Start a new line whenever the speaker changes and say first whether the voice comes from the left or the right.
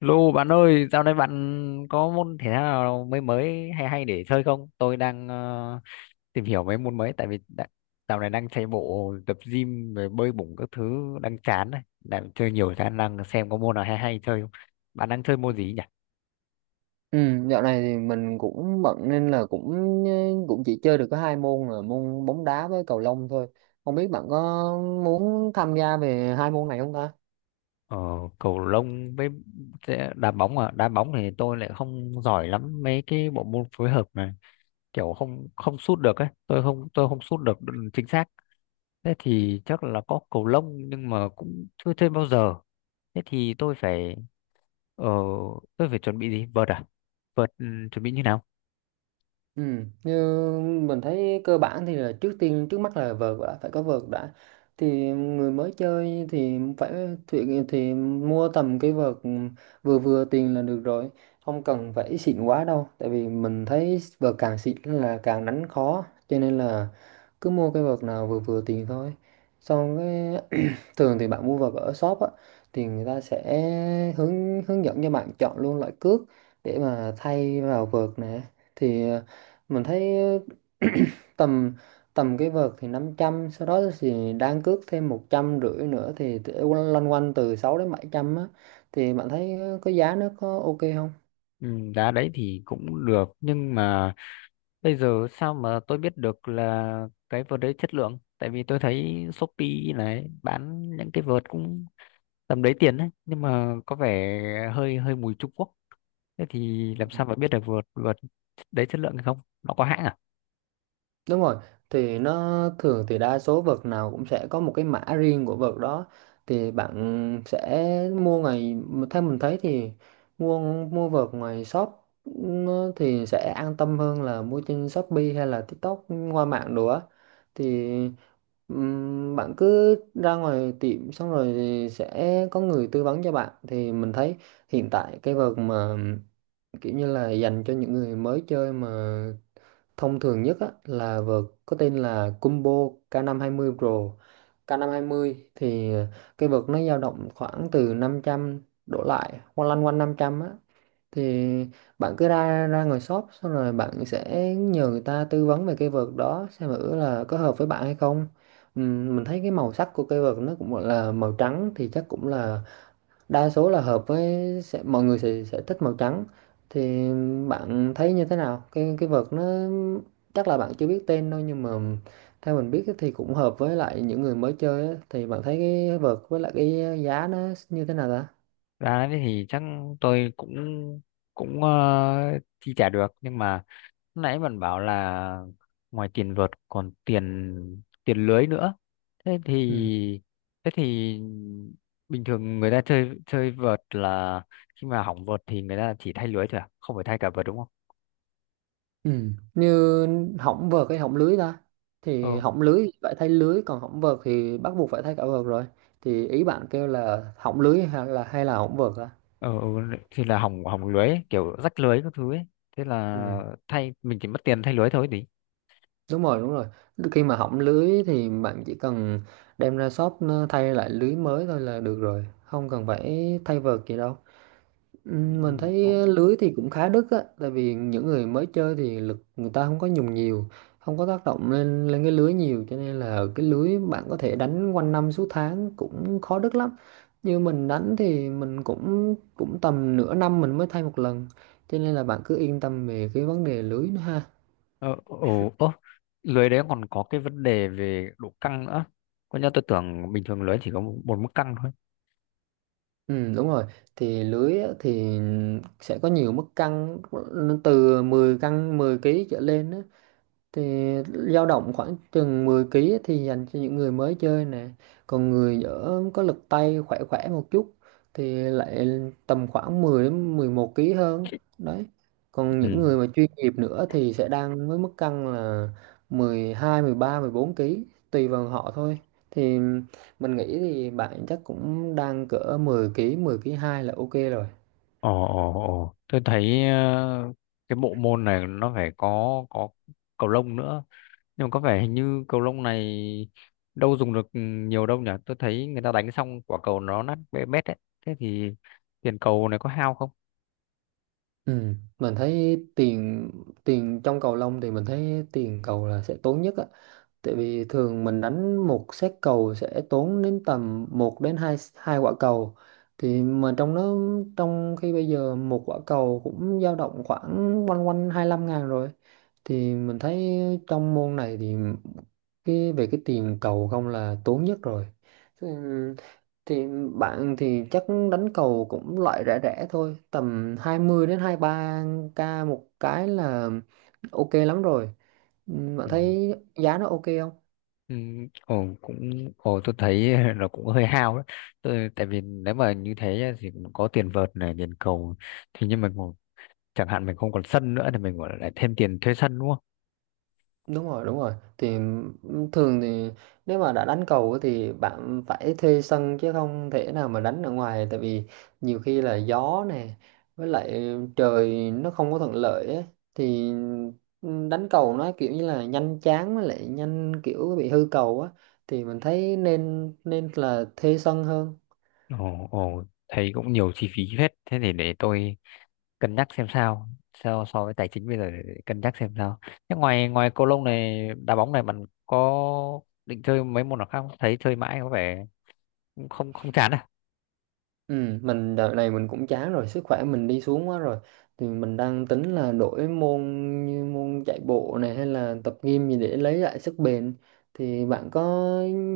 left: Lô bạn ơi, dạo này bạn có môn thể thao nào mới mới hay hay để chơi không? Tôi đang tìm hiểu mấy môn mới tại vì đã, dạo này đang chạy bộ, tập gym rồi bơi bổng các thứ đang chán này, đang chơi nhiều khả năng xem có môn nào hay hay chơi không. Bạn đang chơi môn gì nhỉ?
right: Ừ, dạo này thì mình cũng bận nên là cũng chỉ chơi được có hai môn là môn bóng đá với cầu lông thôi. Không biết bạn có muốn tham gia về hai môn này không ta?
left: Ờ, cầu lông với đá bóng à? Đá bóng thì tôi lại không giỏi lắm mấy cái bộ môn phối hợp này, kiểu không không sút được ấy, tôi không sút được chính xác. Thế thì chắc là có cầu lông nhưng mà cũng chưa chơi bao giờ. Thế thì ờ, tôi phải chuẩn bị gì? Vợt à? Vợt chuẩn bị như nào?
right: Ừ, như mình thấy cơ bản thì là trước tiên trước mắt là vợt, đã phải có vợt đã. Thì người mới chơi thì phải thì mua tầm cái vợt vừa vừa tiền là được rồi, không cần phải xịn quá đâu. Tại vì mình thấy vợt càng xịn là càng đánh khó, cho nên là cứ mua cái vợt nào vừa vừa tiền thôi. Xong cái thường thì bạn mua vào ở shop á, thì người ta sẽ hướng hướng dẫn cho bạn chọn luôn loại cước để mà thay vào vợt nè. Thì mình thấy ờ, tầm tầm cái vợt thì năm trăm, sau đó thì đang cước thêm 150 nữa, thì để loanh quanh từ 6 đến 700 á. Thì bạn thấy có giá, nó có ok không?
left: Ừ, đá đấy thì cũng được nhưng mà bây giờ sao mà tôi biết được là cái vợt đấy chất lượng? Tại vì tôi thấy Shopee này bán những cái vợt cũng tầm đấy tiền đấy nhưng mà có vẻ hơi hơi mùi Trung Quốc. Thế thì làm sao mà biết được vợt vợt đấy chất lượng hay không? Nó có hãng à?
right: Đúng rồi, thì nó thường thì đa số vợt nào cũng sẽ có một cái mã riêng của vợt đó. Thì bạn sẽ mua ngoài, theo mình thấy thì mua mua vợt ngoài shop nó thì sẽ an tâm hơn là mua trên Shopee hay là TikTok qua mạng đồ á. Thì bạn cứ ra ngoài tiệm xong rồi thì sẽ có người tư vấn cho bạn. Thì mình thấy hiện tại cái vợt mà kiểu như là dành cho những người mới chơi mà thông thường nhất á, là vợt có tên là Combo k mươi Pro. K mươi thì cái vợt nó dao động khoảng từ 500 đổ lại, hoặc lăn quanh 500 á. Thì bạn cứ ra ra ngoài shop xong rồi bạn sẽ nhờ người ta tư vấn về cái vợt đó xem thử là có hợp với bạn hay không. Mình thấy cái màu sắc của cây vợt nó cũng gọi là màu trắng, thì chắc cũng là đa số là hợp với, mọi người sẽ thích màu trắng. Thì bạn thấy như thế nào cái vợt nó, chắc là bạn chưa biết tên đâu, nhưng mà theo mình biết thì cũng hợp với lại những người mới chơi á. Thì bạn thấy cái vợt với lại cái giá nó như thế nào ta?
left: Ra thế thì chắc tôi cũng cũng chi trả được nhưng mà nãy bạn bảo là ngoài tiền vợt còn tiền tiền lưới nữa, thế
right: Ừ.
left: thì thế thì bình thường người ta chơi chơi vợt là khi mà hỏng vợt thì người ta chỉ thay lưới thôi à, không phải thay cả vợt đúng không?
right: Ừ, như hỏng vợt hay hỏng lưới ta? Thì
left: Ừ
right: hỏng lưới thì phải thay lưới, còn hỏng vợt thì bắt buộc phải thay cả vợt rồi. Thì ý bạn kêu là hỏng lưới hay là hỏng vợt á?
left: ừ, ừ thì là hỏng hỏng lưới ấy, kiểu rách lưới các thứ ấy, thế
right: Ừ.
left: là thay mình chỉ mất tiền thay lưới thôi thì.
right: Đúng rồi, đúng rồi. Khi mà hỏng lưới thì bạn chỉ cần đem ra shop, nó thay lại lưới mới thôi là được rồi. Không cần phải thay vợt gì đâu. Mình
left: Ừ,
right: thấy lưới thì cũng khá đứt á. Tại vì những người mới chơi thì lực người ta không có dùng nhiều. Không có tác động lên lên cái lưới nhiều. Cho nên là cái lưới bạn có thể đánh quanh năm suốt tháng cũng khó đứt lắm. Như mình đánh thì mình cũng cũng tầm nửa năm mình mới thay một lần. Cho nên là bạn cứ yên tâm về cái vấn đề lưới nữa ha.
left: ừ, ừ, ừ. Lưới đấy còn có cái vấn đề về độ căng nữa, có nhớ tôi tưởng bình thường lưới chỉ có một mức căng thôi.
right: Ừ, đúng rồi. Thì lưới á, thì sẽ có nhiều mức cân, nó từ 10 cân 10 ký trở lên á, thì dao động khoảng chừng 10 kg ấy thì dành cho những người mới chơi nè. Còn người ở có lực tay khỏe khỏe một chút thì lại tầm khoảng 10 đến 11 kg hơn đấy. Còn
left: Ừ.
right: những người mà chuyên nghiệp nữa thì sẽ đang với mức cân là 12, 13, 14 kg, tùy vào họ thôi. Thì mình nghĩ thì bạn chắc cũng đang cỡ 10 kg, 10 kg 2 là ok rồi.
left: Ồ, ồ, ồ. Tôi thấy cái bộ môn này nó phải có cầu lông nữa. Nhưng mà có vẻ hình như cầu lông này đâu dùng được nhiều đâu nhỉ? Tôi thấy người ta đánh xong quả cầu nó nát bét bét đấy. Thế thì tiền cầu này có hao không?
right: Ừ, mình thấy tiền tiền trong cầu lông thì mình thấy tiền cầu là sẽ tốn nhất á. Tại vì thường mình đánh một set cầu sẽ tốn đến tầm một đến 2 hai quả cầu. Thì mà trong đó, trong khi bây giờ một quả cầu cũng dao động khoảng quanh quanh 25.000 rồi. Thì mình thấy trong môn này thì cái về cái tiền cầu không là tốn nhất rồi. Ừ, thì bạn thì chắc đánh cầu cũng loại rẻ rẻ thôi, tầm 20 đến 23 k một cái là ok lắm rồi. Ừ, bạn
left: Ừ.
right: thấy giá nó ok không?
left: Ừ, ồ, cũng ồ tôi thấy nó cũng hơi hao đấy. Tôi tại vì nếu mà như thế á, thì cũng có tiền vợt này, tiền cầu thì nhưng mà chẳng hạn mình không còn sân nữa thì mình gọi là lại thêm tiền thuê sân đúng không?
right: Đúng rồi, đúng rồi. Thì thường thì nếu mà đã đánh cầu á thì bạn phải thuê sân, chứ không thể nào mà đánh ở ngoài. Tại vì nhiều khi là gió nè, với lại trời nó không có thuận lợi á, thì đánh cầu nó kiểu như là nhanh chán với lại nhanh kiểu bị hư cầu á. Thì mình thấy nên nên là thuê sân hơn.
left: Ồ, ồ, thấy cũng nhiều chi phí phết. Thế thì để tôi cân nhắc xem sao. So với tài chính bây giờ để cân nhắc xem sao. Thế ngoài ngoài cầu lông này, đá bóng này bạn có định chơi mấy môn nào khác không? Thấy chơi mãi có vẻ cũng không không chán à.
right: Ừ, mình đợt này mình cũng chán rồi, sức khỏe mình đi xuống quá rồi. Thì mình đang tính là đổi môn, như môn chạy bộ này hay là tập gym gì để lấy lại sức bền. Thì bạn có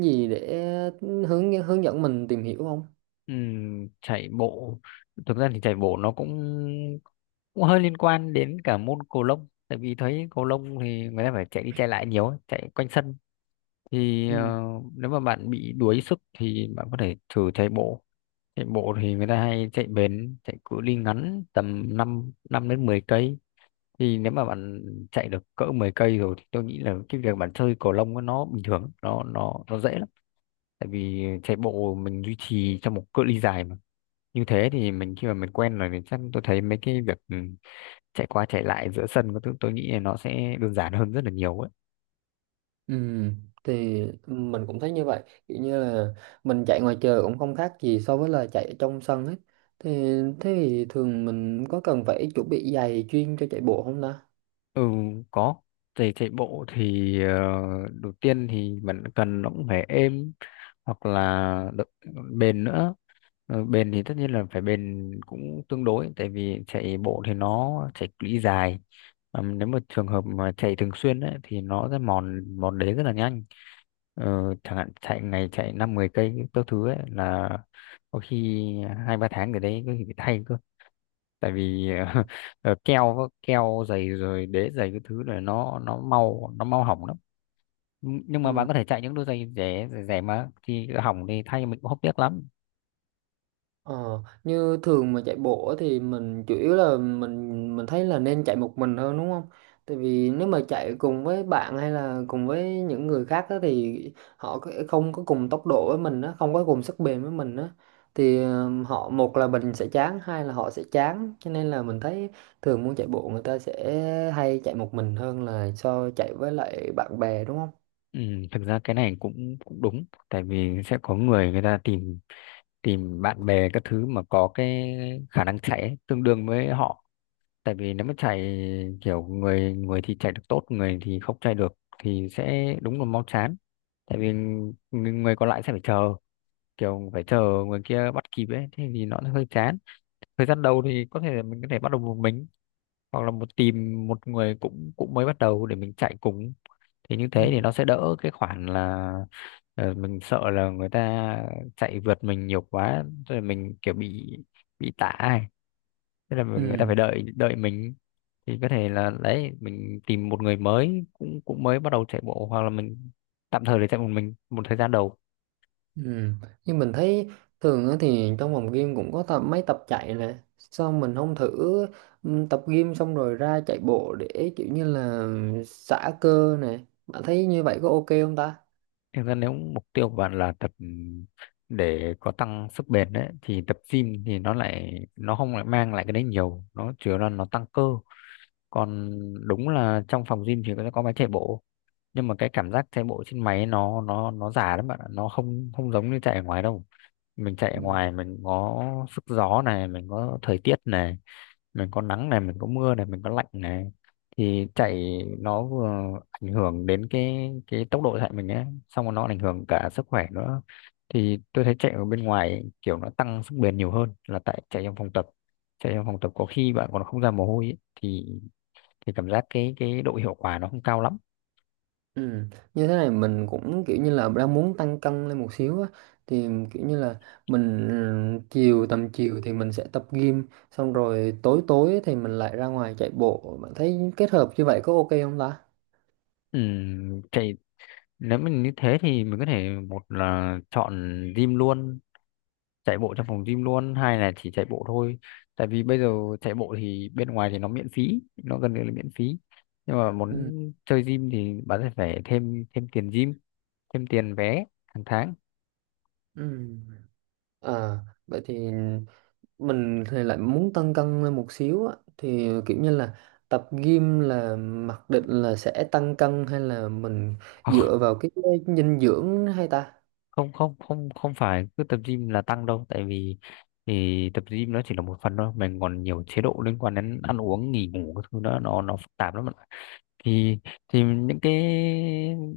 right: gì để hướng hướng dẫn mình tìm hiểu không?
left: Chạy bộ. Thực ra thì chạy bộ nó cũng cũng hơi liên quan đến cả môn cầu lông. Tại vì thấy cầu lông thì người ta phải chạy đi chạy lại nhiều, ấy, chạy quanh sân. Thì
right: Ừ.
left: nếu mà bạn bị đuối sức thì bạn có thể thử chạy bộ. Chạy bộ thì người ta hay chạy bền chạy cự ly ngắn tầm 5 năm đến 10 cây, thì nếu mà bạn chạy được cỡ 10 cây rồi thì tôi nghĩ là cái việc bạn chơi cầu lông nó bình thường nó dễ lắm, tại vì chạy bộ mình duy trì trong một cự ly dài mà, như thế thì mình khi mà mình quen rồi thì chắc tôi thấy mấy cái việc chạy qua chạy lại giữa sân có thứ tôi nghĩ là nó sẽ đơn giản hơn rất là nhiều ấy.
right: Ừ, thì mình cũng thấy như vậy. Kiểu như là mình chạy ngoài trời cũng không khác gì so với là chạy ở trong sân ấy. Thì thế thì thường mình có cần phải chuẩn bị giày chuyên cho chạy bộ không ta?
left: Ừ, có. Chạy chạy bộ thì đầu tiên thì bạn cần nó cũng phải êm hoặc là bền nữa. Ờ, bền thì tất nhiên là phải bền cũng tương đối tại vì chạy bộ thì nó chạy cự ly dài. Ờ, nếu mà trường hợp mà chạy thường xuyên ấy, thì nó sẽ mòn mòn đế rất là nhanh. Ờ, chẳng hạn chạy ngày chạy năm mười cây các thứ ấy là có khi hai ba tháng rồi đấy có khi phải thay cơ, tại vì keo keo dày rồi đế dày cái thứ này nó mau hỏng lắm, nhưng mà
right: Ừ.
left: bạn có thể chạy những đôi giày rẻ rẻ, rẻ mà thì hỏng thì thay mình cũng hốc tiếc lắm.
right: Ờ, như thường mà chạy bộ á thì mình chủ yếu là mình thấy là nên chạy một mình hơn đúng không? Tại vì nếu mà chạy cùng với bạn hay là cùng với những người khác á thì họ có- không có cùng tốc độ với mình á, không có cùng sức bền với mình á, thì họ, một là mình sẽ chán, hai là họ sẽ chán. Cho nên là mình thấy thường muốn chạy bộ người ta sẽ hay chạy một mình hơn là so chạy với lại bạn bè đúng không?
left: Ừ, thực ra cái này cũng cũng đúng tại vì sẽ có người người ta tìm tìm bạn bè các thứ mà có cái khả năng chạy ấy, tương đương với họ, tại vì nếu mà chạy kiểu người người thì chạy được tốt người thì không chạy được thì sẽ đúng là mau chán, tại vì người người còn lại sẽ phải chờ, kiểu phải chờ người kia bắt kịp ấy thế thì nó hơi chán. Thời gian đầu thì có thể là mình có thể bắt đầu một mình hoặc là tìm một người cũng cũng mới bắt đầu để mình chạy cùng, thì như
right: Ừ.
left: thế thì nó sẽ đỡ cái khoản là mình sợ là người ta chạy vượt mình nhiều quá rồi mình kiểu bị tả ấy. Thế là người ta
right: Ừ.
left: phải đợi đợi mình, thì có thể là đấy mình tìm một người mới cũng cũng mới bắt đầu chạy bộ hoặc là mình tạm thời để chạy một mình một thời gian đầu.
right: Ừ. Nhưng mình thấy thường á thì trong phòng gym cũng có tập mấy tập chạy nè, sao mình không thử tập gym xong rồi ra chạy bộ để kiểu như là xả cơ nè. Bạn thấy như vậy có ok không ta?
left: Thực ra nếu mục tiêu của bạn là tập để có tăng sức bền đấy thì tập gym thì nó lại nó không lại mang lại cái đấy nhiều, nó chủ yếu là nó tăng cơ, còn đúng là trong phòng gym thì nó có máy chạy bộ nhưng mà cái cảm giác chạy bộ trên máy nó giả lắm bạn ạ, nó không không giống như chạy ở ngoài đâu. Mình chạy ở
right: Ừ.
left: ngoài mình có sức gió này, mình có thời tiết này, mình có nắng này, mình có mưa này, mình có lạnh này, thì chạy nó vừa ảnh hưởng đến cái tốc độ chạy mình ấy xong rồi nó ảnh hưởng cả sức khỏe nữa, thì tôi thấy chạy ở bên ngoài kiểu nó tăng sức bền nhiều hơn là tại chạy trong phòng tập. Chạy trong phòng tập có khi bạn còn không ra mồ hôi ấy, thì cảm giác cái độ hiệu quả nó không cao lắm.
right: Ừ. Như thế này mình cũng kiểu như là đang muốn tăng cân lên một xíu á, thì kiểu như là mình chiều tầm chiều thì mình sẽ tập gym xong rồi tối tối thì mình lại ra ngoài chạy bộ. Bạn thấy kết hợp như vậy có ok không ta?
left: Chạy nếu mình như thế thì mình có thể một là chọn gym luôn, chạy bộ trong phòng gym luôn hay là chỉ chạy bộ thôi, tại vì bây giờ chạy bộ thì bên ngoài thì nó miễn phí, nó gần như là miễn phí, nhưng mà muốn
right: Ừ.
left: chơi gym thì bạn sẽ phải thêm thêm tiền gym, thêm tiền vé hàng tháng.
right: Ừ. À, vậy thì mình thì lại muốn tăng cân lên một xíu á, thì kiểu như là tập gym là mặc định là sẽ tăng cân hay là mình dựa vào cái dinh dưỡng hay ta?
left: Không, không, không, không phải cứ tập gym là tăng đâu, tại vì thì tập gym nó chỉ là một phần thôi, mình còn nhiều chế độ liên quan đến ăn uống nghỉ ngủ, cái thứ đó nó phức tạp lắm bạn ạ. thì thì những cái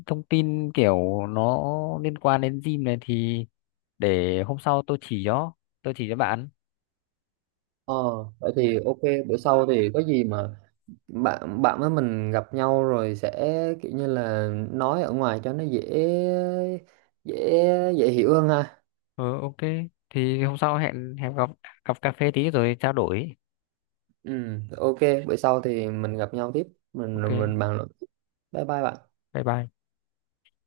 left: thông tin kiểu nó liên quan đến gym này thì để hôm sau tôi chỉ cho bạn.
right: Ờ, vậy thì ok. Bữa sau thì có gì mà bạn bạn với mình gặp nhau rồi sẽ kiểu như là nói ở ngoài cho nó dễ, dễ dễ hiểu hơn ha.
left: Ừ, ok, thì hôm sau hẹn hẹn gặp gặp cà phê tí rồi trao đổi.
right: Ừ, ok, bữa sau thì mình gặp nhau tiếp, mình
left: Ok,
right: mình bàn luận tiếp. Bye bye bạn.
left: bye bye.